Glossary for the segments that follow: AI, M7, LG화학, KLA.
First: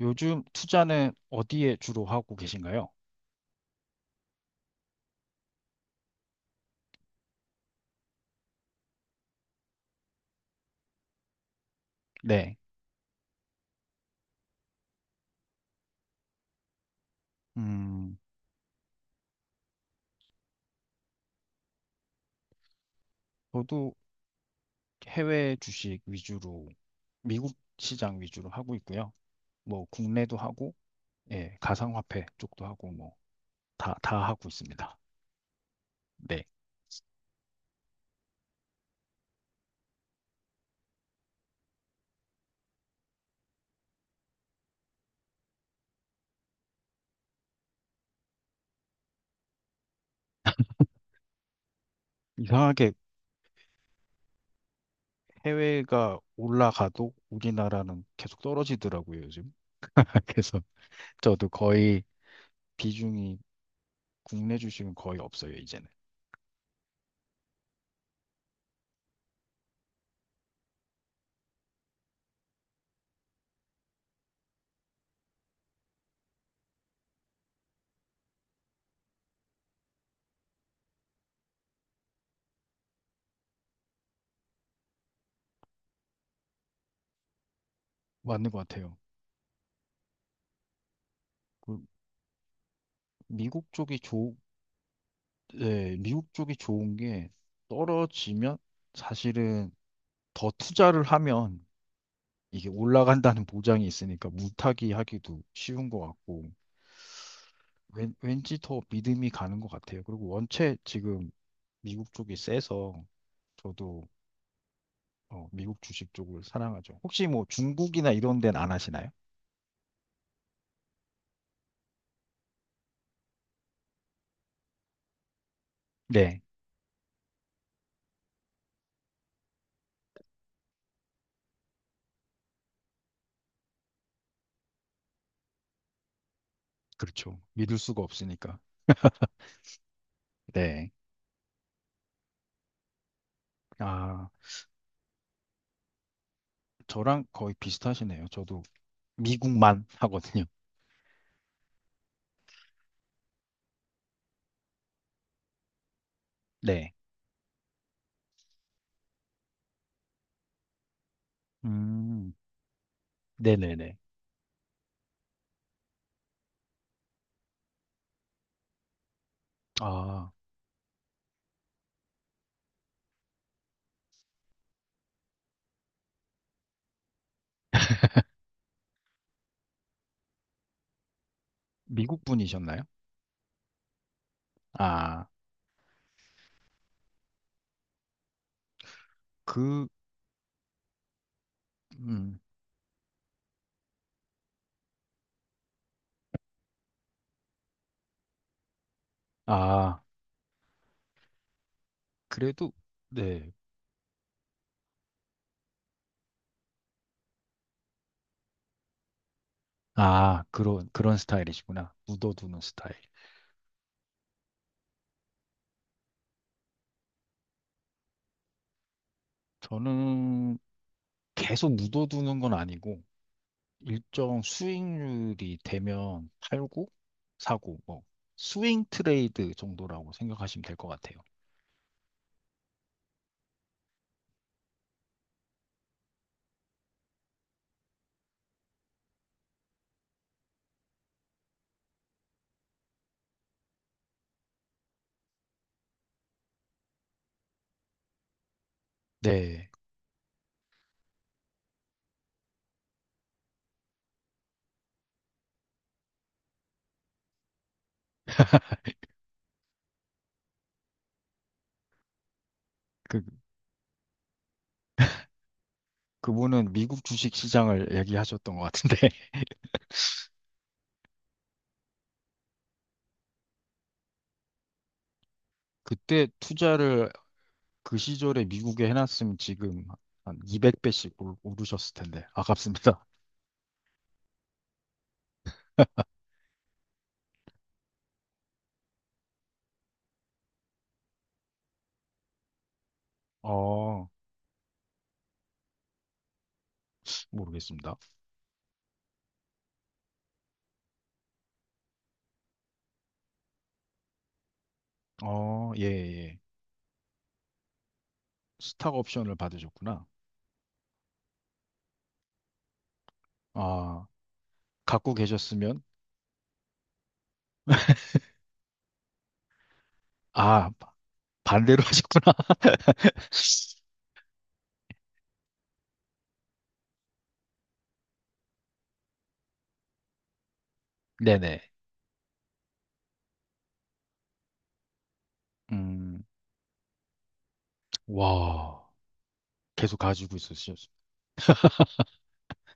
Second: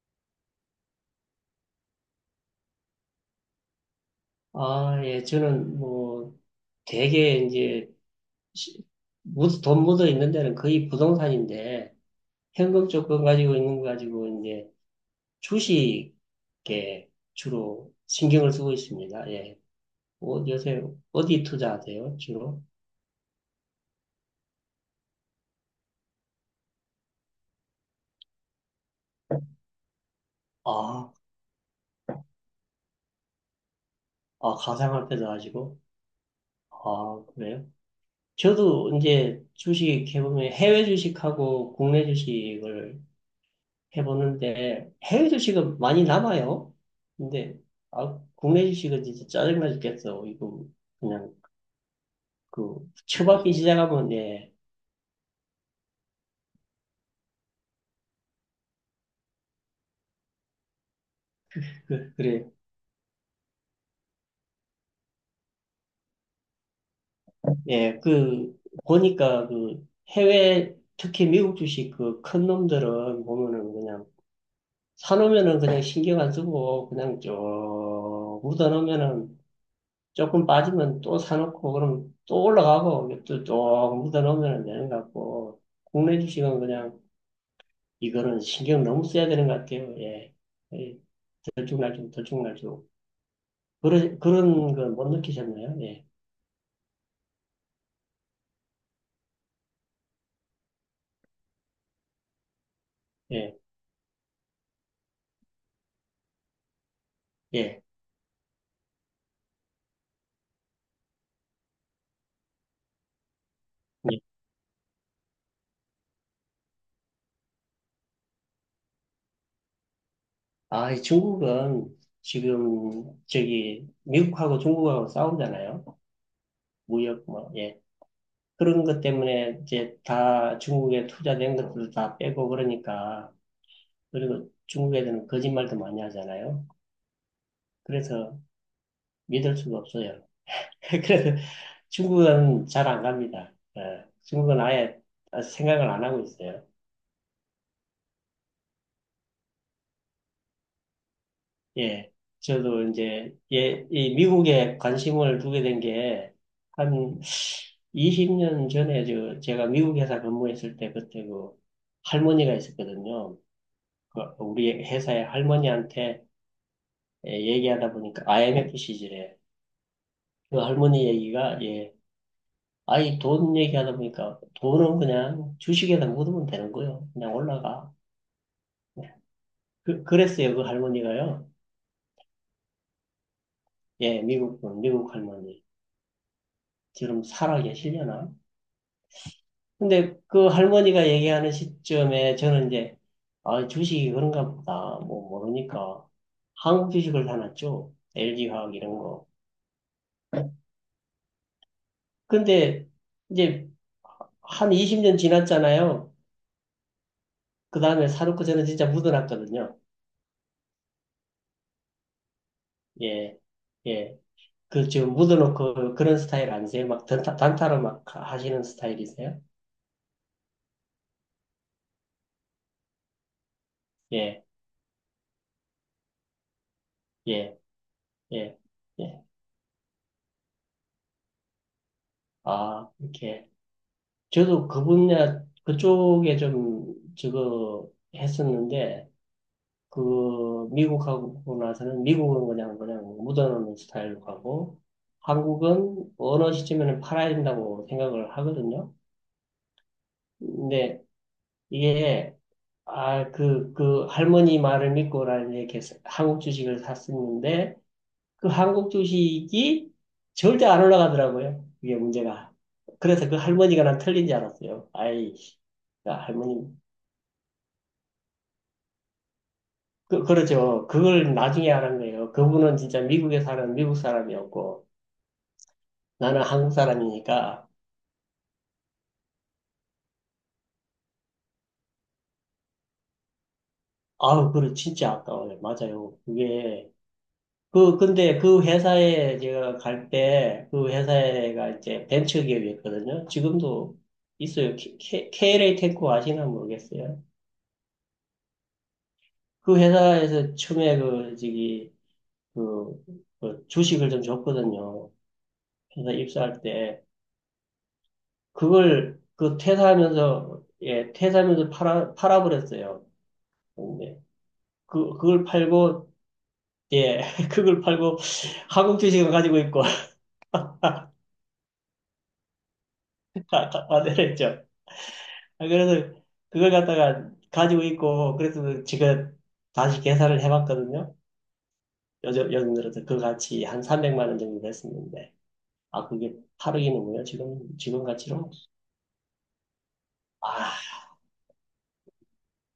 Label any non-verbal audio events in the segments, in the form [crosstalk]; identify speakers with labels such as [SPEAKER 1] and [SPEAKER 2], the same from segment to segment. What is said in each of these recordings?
[SPEAKER 1] 요즘 투자는 어디에 주로 하고 계신가요?
[SPEAKER 2] 아, 예, 저는 뭐 되게 이제 시- 돈 묻어 있는 데는 거의 부동산인데,
[SPEAKER 1] 네.
[SPEAKER 2] 현금 조건 가지고 있는 거 가지고 이제 주식에 주로
[SPEAKER 1] 음,
[SPEAKER 2] 신경을 쓰고 있습니다. 예. 요새 어디 투자하세요, 주로?
[SPEAKER 1] 저도 해외 주식 위주로, 미국 시장 위주로 하고 있고요. 뭐, 국내도 하고,
[SPEAKER 2] 아,
[SPEAKER 1] 예, 가상화폐 쪽도 하고, 뭐, 다 하고
[SPEAKER 2] 아,
[SPEAKER 1] 있습니다.
[SPEAKER 2] 가상화폐도 하시고?
[SPEAKER 1] 네.
[SPEAKER 2] 아, 그래요? 저도 이제 주식 해보면 해외 주식하고 국내 주식을 해보는데, 해외 주식은 많이 남아요. 근데 아, 국내 주식은 진짜 짜증나 죽겠어. 이거 그냥 그
[SPEAKER 1] 이상하게
[SPEAKER 2] 처박기 시작하면, 예,
[SPEAKER 1] 해외가 올라가도 우리나라는 계속 떨어지더라고요, 요즘. [laughs] 그래서 저도 거의
[SPEAKER 2] 그래.
[SPEAKER 1] 비중이 국내 주식은 거의 없어요, 이제는.
[SPEAKER 2] 예, 그 보니까 그 해외 특히 미국 주식 그 큰 놈들은 보면은 그냥 사놓으면은 그냥 신경 안 쓰고 그냥 쭉 묻어놓으면은, 조금 빠지면 또 사놓고, 그럼 또 올라가고, 또 쭉 묻어놓으면 되는 것 같고, 국내 주식은 그냥 이거는
[SPEAKER 1] 맞는 것
[SPEAKER 2] 신경
[SPEAKER 1] 같아요.
[SPEAKER 2] 너무 써야 되는 것 같아요. 예. 예,
[SPEAKER 1] 그
[SPEAKER 2] 들쭉날쭉, 들쭉날쭉.
[SPEAKER 1] 미국 쪽이
[SPEAKER 2] 그런,
[SPEAKER 1] 좋,
[SPEAKER 2] 그런 거 못 느끼셨나요?
[SPEAKER 1] 네,
[SPEAKER 2] 예,
[SPEAKER 1] 미국 쪽이 좋은 게 떨어지면 사실은 더 투자를 하면 이게 올라간다는 [laughs]
[SPEAKER 2] 예,
[SPEAKER 1] 보장이 있으니까 물타기 하기도 쉬운 것 같고
[SPEAKER 2] 예.
[SPEAKER 1] 왠지 더 믿음이 가는 것 같아요. 그리고 원체 지금 미국 쪽이 세서 저도
[SPEAKER 2] 예.
[SPEAKER 1] 미국 주식 쪽을 사랑하죠. 혹시 뭐 중국이나 이런 데는 안 하시나요?
[SPEAKER 2] 아, 이 중국은 지금 저기 미국하고 중국하고 싸우잖아요.
[SPEAKER 1] 네,
[SPEAKER 2] 무역 뭐, 예. 그런 것 때문에 이제 다 중국에 투자된 것들도 다 빼고 그러니까, 그리고 중국 애들은 거짓말도 많이 하잖아요.
[SPEAKER 1] 그렇죠. 믿을 수가
[SPEAKER 2] 그래서
[SPEAKER 1] 없으니까.
[SPEAKER 2] 믿을 수가 없어요. [laughs]
[SPEAKER 1] 네.
[SPEAKER 2] 그래서 중국은 잘 안 갑니다. 예,
[SPEAKER 1] 아,
[SPEAKER 2] 중국은 아예 생각을 안 하고 있어요.
[SPEAKER 1] 저랑 거의 비슷하시네요. 저도 미국만 [laughs] 하거든요.
[SPEAKER 2] 예, 저도 이제 예, 이 미국에 관심을 두게 된 게
[SPEAKER 1] 네.
[SPEAKER 2] 한 20년 전에 제가 미국 회사 근무했을 때, 그때 그
[SPEAKER 1] 음,
[SPEAKER 2] 할머니가 있었거든요.
[SPEAKER 1] 네네네.
[SPEAKER 2] 그 우리 회사의 할머니한테 예, 얘기하다 보니까 IMF 시절에,
[SPEAKER 1] 아,
[SPEAKER 2] 그 할머니 얘기가 예, 아이 돈 얘기하다 보니까 돈은 그냥 주식에다 묻으면 되는 거예요. 그냥 올라가. 그랬어요, 그 할머니가요.
[SPEAKER 1] 미국 분이셨나요?
[SPEAKER 2] 예, 미국 분, 미국
[SPEAKER 1] 아,
[SPEAKER 2] 할머니. 지금 살아 계시려나?
[SPEAKER 1] 그,
[SPEAKER 2] 근데 그 할머니가 얘기하는 시점에
[SPEAKER 1] 음,
[SPEAKER 2] 저는 이제, 아, 주식이 그런가 보다. 뭐, 모르니까. 한국 주식을 사놨죠. LG화학 이런 거.
[SPEAKER 1] 아, 그래도,
[SPEAKER 2] 근데
[SPEAKER 1] 네.
[SPEAKER 2] 이제 한 20년 지났잖아요. 그 다음에 사놓고 저는 진짜 묻어놨거든요.
[SPEAKER 1] 아, 그런 스타일이시구나. 묻어두는 스타일.
[SPEAKER 2] 예, 예. 그, 지금 묻어놓고 그런 스타일 아니세요? 막 단타, 단타로 막 하시는 스타일이세요?
[SPEAKER 1] 저는 계속 묻어두는 건 아니고, 일정
[SPEAKER 2] 예,
[SPEAKER 1] 수익률이 되면 팔고,
[SPEAKER 2] 예,
[SPEAKER 1] 사고, 뭐,
[SPEAKER 2] 예.
[SPEAKER 1] 스윙
[SPEAKER 2] 예.
[SPEAKER 1] 트레이드 정도라고 생각하시면 될 것 같아요.
[SPEAKER 2] 아, 이렇게. 저도 그 분야, 그쪽에 좀, 저거, 했었는데, 그, 미국하고 나서는, 미국은 그냥, 그냥 묻어놓는 스타일로 가고, 한국은 어느 시점에는 팔아야 된다고 생각을 하거든요.
[SPEAKER 1] 네.
[SPEAKER 2] 근데 이게, 아, 그, 할머니 말을 믿고 나는 이렇게 한국 주식을 샀었는데, 그
[SPEAKER 1] [laughs]
[SPEAKER 2] 한국 주식이 절대 안 올라가더라고요. 그게 문제가.
[SPEAKER 1] 그,
[SPEAKER 2] 그래서 그 할머니가 난 틀린 줄 알았어요. 아이, 야,
[SPEAKER 1] 그분은
[SPEAKER 2] 할머님.
[SPEAKER 1] 미국 주식 시장을 얘기하셨던 것 같은데, [laughs]
[SPEAKER 2] 그렇죠. 그걸 나중에 알았 거예요. 그분은 진짜 미국에 사는 미국 사람이었고,
[SPEAKER 1] 그때
[SPEAKER 2] 나는 한국
[SPEAKER 1] 투자를
[SPEAKER 2] 사람이니까,
[SPEAKER 1] 그 시절에 미국에 해놨으면 지금 한 200배씩 오르셨을 텐데 아깝습니다.
[SPEAKER 2] 아우, 그래, 진짜 아까워요. 맞아요. 그게, 그, 근데 그 회사에 제가 갈 때, 그 회사가 이제 벤처기업이었거든요.
[SPEAKER 1] [laughs]
[SPEAKER 2] 지금도
[SPEAKER 1] 어,
[SPEAKER 2] 있어요. KLA 테크 아시나 모르겠어요.
[SPEAKER 1] 모르겠습니다.
[SPEAKER 2] 그 회사에서 처음에 그, 저기, 그, 그 주식을 좀 줬거든요.
[SPEAKER 1] 어, 예,
[SPEAKER 2] 회사
[SPEAKER 1] 예.
[SPEAKER 2] 입사할 때.
[SPEAKER 1] 스탁
[SPEAKER 2] 그걸
[SPEAKER 1] 옵션을
[SPEAKER 2] 그
[SPEAKER 1] 받으셨구나.
[SPEAKER 2] 퇴사하면서, 예, 퇴사하면서 팔아버렸어요.
[SPEAKER 1] 아,
[SPEAKER 2] 근데 그,
[SPEAKER 1] 갖고
[SPEAKER 2] 그걸
[SPEAKER 1] 계셨으면
[SPEAKER 2] 팔고, 예, [laughs] 그걸 팔고 한국 주식을 가지고 있고,
[SPEAKER 1] 아, 바- 반대로 [laughs] 하셨구나. [laughs]
[SPEAKER 2] [laughs] 다 만들었죠. 아, 그래서 그걸 갖다가 가지고 있고, 그래서 제가 다시 계산을 해봤거든요.
[SPEAKER 1] 네네.
[SPEAKER 2] 요즘 들어서 그 가치 한 300만 원 정도 됐었는데. 아,
[SPEAKER 1] 음,
[SPEAKER 2] 그게 8억이는군요. 지금, 지금 가치로.
[SPEAKER 1] 와, 계속 가지고 있으셨어요.
[SPEAKER 2] 아,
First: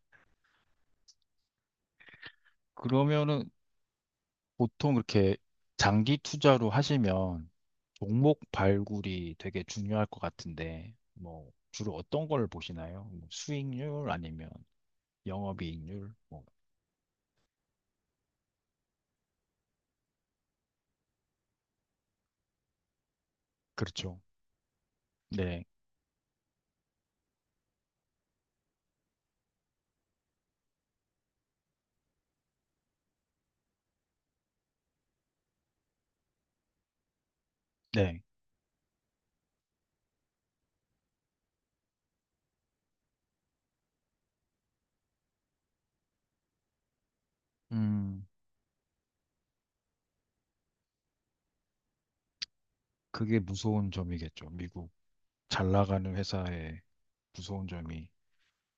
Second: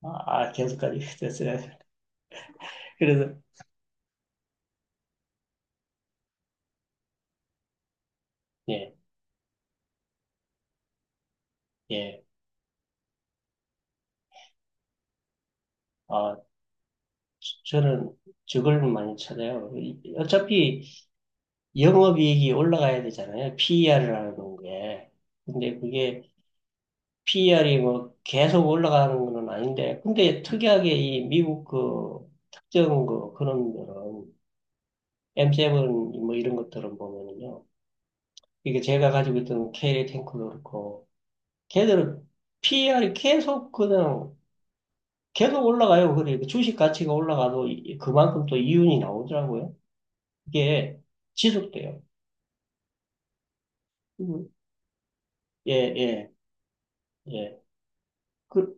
[SPEAKER 2] 아, 계속까지 [laughs] 됐어요. 그래서,
[SPEAKER 1] 그러면은 보통 그렇게 장기 투자로 하시면 종목
[SPEAKER 2] 예,
[SPEAKER 1] 발굴이 되게 중요할 것 같은데, 뭐, 주로
[SPEAKER 2] 예.
[SPEAKER 1] 어떤 걸 보시나요? 뭐 수익률 아니면 영업이익률?
[SPEAKER 2] 아,
[SPEAKER 1] 뭐,
[SPEAKER 2] 저는 저걸 많이 찾아요. 어차피 영업이익이 올라가야 되잖아요.
[SPEAKER 1] 그렇죠.
[SPEAKER 2] PER이라는 게.
[SPEAKER 1] 네,
[SPEAKER 2] 근데 그게 PER이 뭐 계속 올라가는 건 아닌데, 근데 특이하게 이 미국 그 특정 그 그런 거는 M7 뭐 이런 것들은 보면은요.
[SPEAKER 1] 네.
[SPEAKER 2] 이게 제가 가지고 있던 K 탱크도 그렇고, 걔들은 PER이 계속 그냥 계속 올라가요. 그러니까 주식 가치가 올라가도
[SPEAKER 1] 음,
[SPEAKER 2] 그만큼 또 이윤이 나오더라고요. 이게 지속돼요.
[SPEAKER 1] 그게 무서운 점이겠죠.
[SPEAKER 2] 음.
[SPEAKER 1] 미국 잘
[SPEAKER 2] 예,
[SPEAKER 1] 나가는
[SPEAKER 2] 예,
[SPEAKER 1] 회사의
[SPEAKER 2] 예.
[SPEAKER 1] 무서운 점이.
[SPEAKER 2] 그,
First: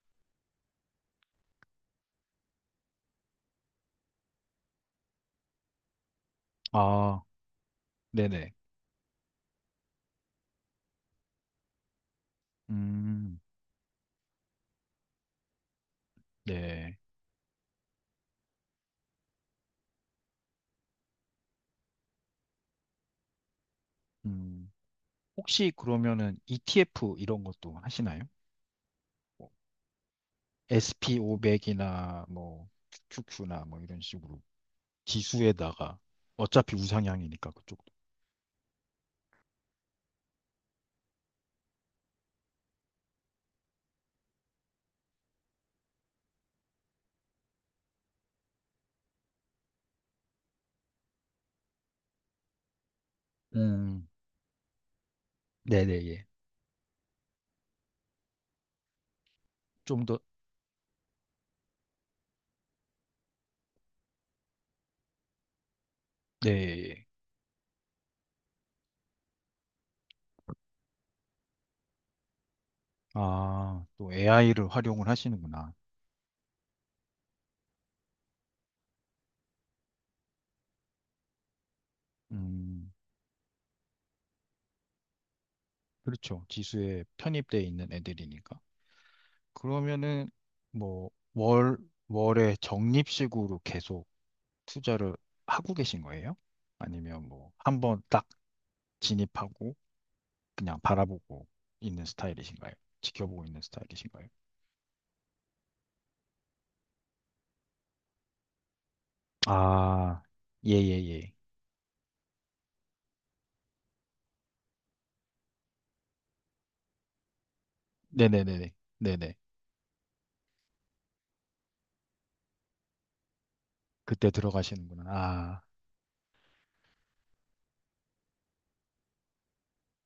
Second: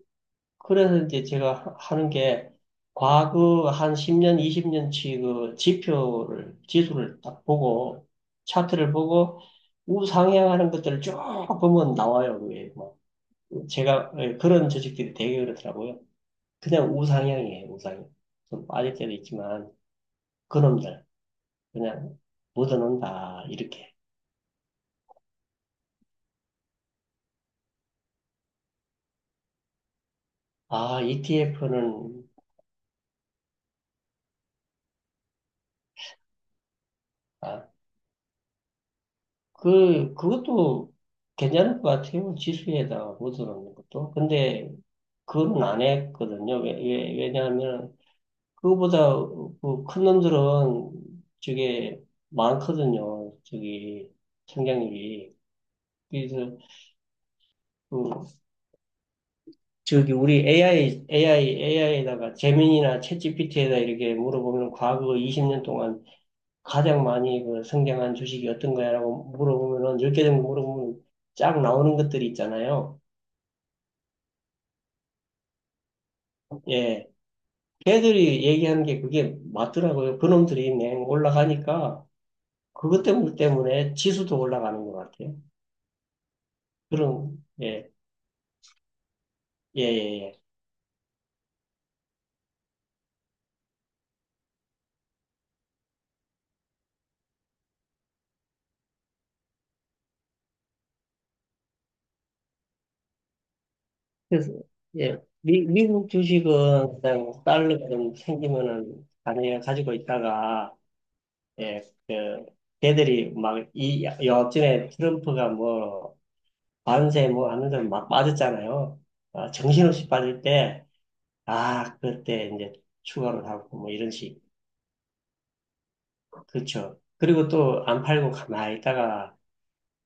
[SPEAKER 2] 그래서 이제 제가 하는 게 과거 한 10년, 20년치 그 지표를, 지수를
[SPEAKER 1] 아,
[SPEAKER 2] 딱 보고
[SPEAKER 1] 네네.
[SPEAKER 2] 차트를 보고 우상향하는 것들을 쭉 보면 나와요. 그게 뭐.
[SPEAKER 1] 음,
[SPEAKER 2] 제가 예, 그런 주식들이 되게 그렇더라고요. 그냥
[SPEAKER 1] 네.
[SPEAKER 2] 우상향이에요, 우상향. 좀 빠질 때도 있지만 그놈들. 그냥 묻어놓는다, 이렇게.
[SPEAKER 1] 음, 혹시 그러면은 ETF 이런 것도 하시나요? 뭐
[SPEAKER 2] 아, ETF는,
[SPEAKER 1] SP500이나 뭐 QQ나 뭐 이런 식으로 기수에다가 어차피 우상향이니까
[SPEAKER 2] 아,
[SPEAKER 1] 그쪽도.
[SPEAKER 2] 그것도 괜찮을 것 같아요. 지수에다가 묻어놓는 것도. 근데, 그건 안 했거든요. 왜냐하면, 그거보다 그 큰 놈들은 저게 많거든요.
[SPEAKER 1] 음,
[SPEAKER 2] 저기, 성장률이.
[SPEAKER 1] 네네, 예.
[SPEAKER 2] 그래서, 그,
[SPEAKER 1] 좀
[SPEAKER 2] 저기,
[SPEAKER 1] 더,
[SPEAKER 2] 우리 AI에다가 제민이나 챗GPT에다 이렇게 물어보면 과거 20년 동안
[SPEAKER 1] 네. 예.
[SPEAKER 2] 가장
[SPEAKER 1] 예.
[SPEAKER 2] 많이 그 성장한 주식이 어떤 거야라고 물어보면은 10개 정도 물어보면 쫙 나오는 것들이 있잖아요.
[SPEAKER 1] 아, 또 AI를 활용을 하시는구나.
[SPEAKER 2] 예. 걔들이 얘기하는 게 그게 맞더라고요. 그놈들이 냉 올라가니까
[SPEAKER 1] 음,
[SPEAKER 2] 그것 때문에 지수도 올라가는 것 같아요.
[SPEAKER 1] 그렇죠. 기수에
[SPEAKER 2] 그런
[SPEAKER 1] 편입돼 있는
[SPEAKER 2] 예.
[SPEAKER 1] 애들이니까.
[SPEAKER 2] 예, 예,
[SPEAKER 1] 그러면은
[SPEAKER 2] 예.
[SPEAKER 1] 뭐 월, 월에 적립식으로 계속 투자를 하고 계신 거예요? 아니면 뭐 한 번 딱 진입하고 그냥 바라보고 있는 스타일이신가요? 지켜보고 있는 스타일이신가요?
[SPEAKER 2] 그래서 예. 미국 주식은 그냥 달러가 좀 생기면은 당연히 가지고
[SPEAKER 1] 아, 예,
[SPEAKER 2] 있다가,
[SPEAKER 1] 예, 예.
[SPEAKER 2] 예. 그 걔들이 막 이 여하튼에 트럼프가 뭐 밤새 뭐 하면서 막
[SPEAKER 1] 네네네네.
[SPEAKER 2] 빠졌잖아요.
[SPEAKER 1] 네네.
[SPEAKER 2] 아, 정신없이 빠질 때, 아, 그때 이제 추가로 사고 뭐 이런
[SPEAKER 1] 그때
[SPEAKER 2] 식.
[SPEAKER 1] 들어가시는구나. 아,
[SPEAKER 2] 그렇죠. 그리고 또 안 팔고 가만히 있다가,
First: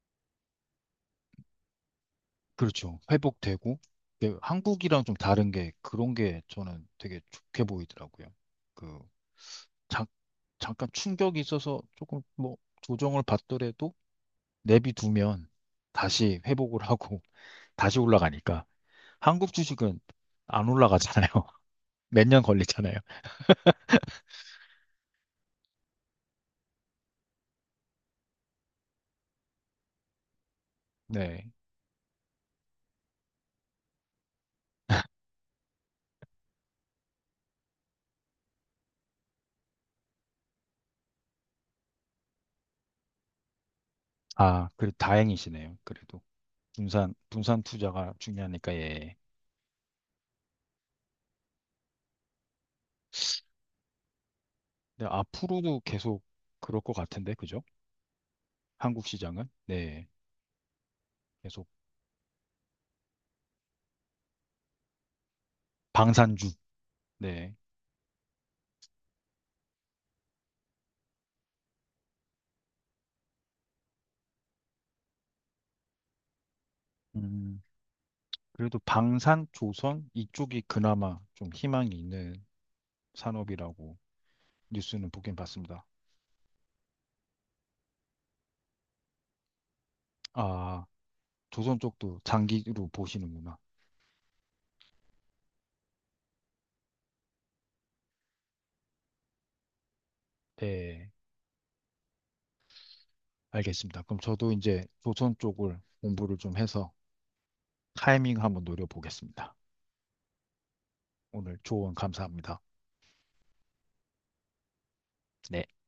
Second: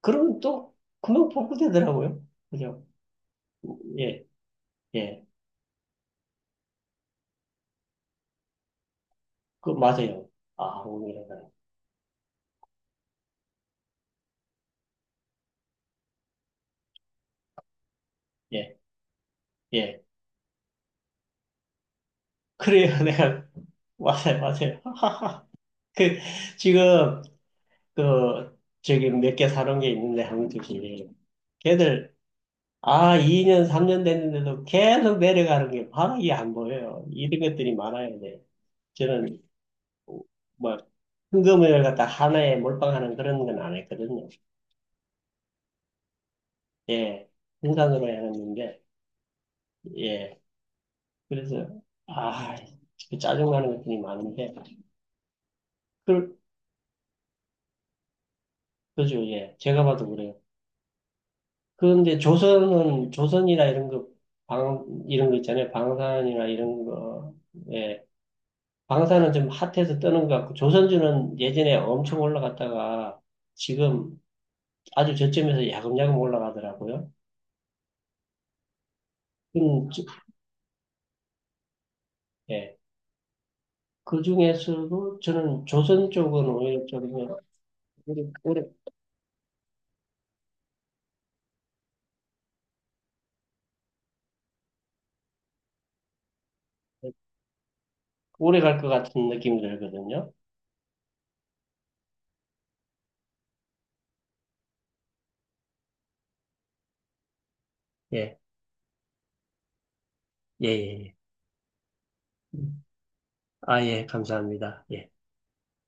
[SPEAKER 2] 그러면 또 금방 복구되더라고요. 그죠?
[SPEAKER 1] 그렇죠. 회복되고.
[SPEAKER 2] 예,
[SPEAKER 1] 근데 한국이랑 좀
[SPEAKER 2] 예.
[SPEAKER 1] 다른 게 그런 게 저는 되게 좋게 보이더라고요. 그,
[SPEAKER 2] 그,
[SPEAKER 1] 잠,
[SPEAKER 2] 맞아요. 아,
[SPEAKER 1] 잠깐 충격이
[SPEAKER 2] 오늘은,
[SPEAKER 1] 있어서 조금 뭐 조정을 받더라도 내비두면 다시 회복을 하고 [laughs] 다시 올라가니까.
[SPEAKER 2] 예,
[SPEAKER 1] 한국 주식은
[SPEAKER 2] 예.
[SPEAKER 1] 안 올라가잖아요. [laughs] 몇 년 걸리잖아요.
[SPEAKER 2] 그래요. [laughs] 내가, 맞아요, 맞아요. [laughs] 그, 지금, 그, 저기 몇 개 사놓은 게 있는데, 한두 개.
[SPEAKER 1] 네.
[SPEAKER 2] 걔들, 아, 2년, 3년 됐는데도 계속 내려가는 게 바로 이게 안 보여요. 이런 것들이 많아야 돼. 저는 뭐 현금을 갖다 하나에 몰빵하는 그런 건 안 했거든요.
[SPEAKER 1] 아, 그래 다행이시네요. 그래도 분산
[SPEAKER 2] 예,
[SPEAKER 1] 분산
[SPEAKER 2] 생산으로
[SPEAKER 1] 투자가 중요하니까
[SPEAKER 2] 해놨는데,
[SPEAKER 1] 예.
[SPEAKER 2] 예, 그래서 아, 그 짜증나는 것들이 많은데,
[SPEAKER 1] 근데 앞으로도 계속
[SPEAKER 2] 그,
[SPEAKER 1] 그럴 것 같은데 그죠? 한국
[SPEAKER 2] 그죠,
[SPEAKER 1] 시장은
[SPEAKER 2] 예, 제가 봐도
[SPEAKER 1] 네
[SPEAKER 2] 그래요.
[SPEAKER 1] 계속
[SPEAKER 2] 그런데 조선은 조선이나 이런 거, 이런 거 있잖아요. 방산이나
[SPEAKER 1] 방산주
[SPEAKER 2] 이런 거,
[SPEAKER 1] 네.
[SPEAKER 2] 예, 방사는 좀 핫해서 뜨는 것 같고, 조선주는 예전에 엄청 올라갔다가 지금 아주 저점에서 야금야금 올라가더라고요.
[SPEAKER 1] 음, 그래도 방산
[SPEAKER 2] 음, 저-
[SPEAKER 1] 조선 이쪽이 그나마 좀 희망이 있는
[SPEAKER 2] 예.
[SPEAKER 1] 산업이라고
[SPEAKER 2] 그
[SPEAKER 1] 뉴스는
[SPEAKER 2] 중에서도
[SPEAKER 1] 보긴
[SPEAKER 2] 저는
[SPEAKER 1] 봤습니다.
[SPEAKER 2] 조선 쪽은 오히려 좀 오래, 오래,
[SPEAKER 1] 아 조선 쪽도 장기로 보시는구나.
[SPEAKER 2] 오래 갈 것 같은 느낌이 들거든요.
[SPEAKER 1] 네 알겠습니다. 그럼 저도 이제 조선 쪽을 공부를 좀 해서
[SPEAKER 2] 예,
[SPEAKER 1] 타이밍 한번 노려보겠습니다.
[SPEAKER 2] 예, 예. 예.
[SPEAKER 1] 오늘 조언 감사합니다.
[SPEAKER 2] 음. 아, 예, 감사합니다. 예.
[SPEAKER 1] 네.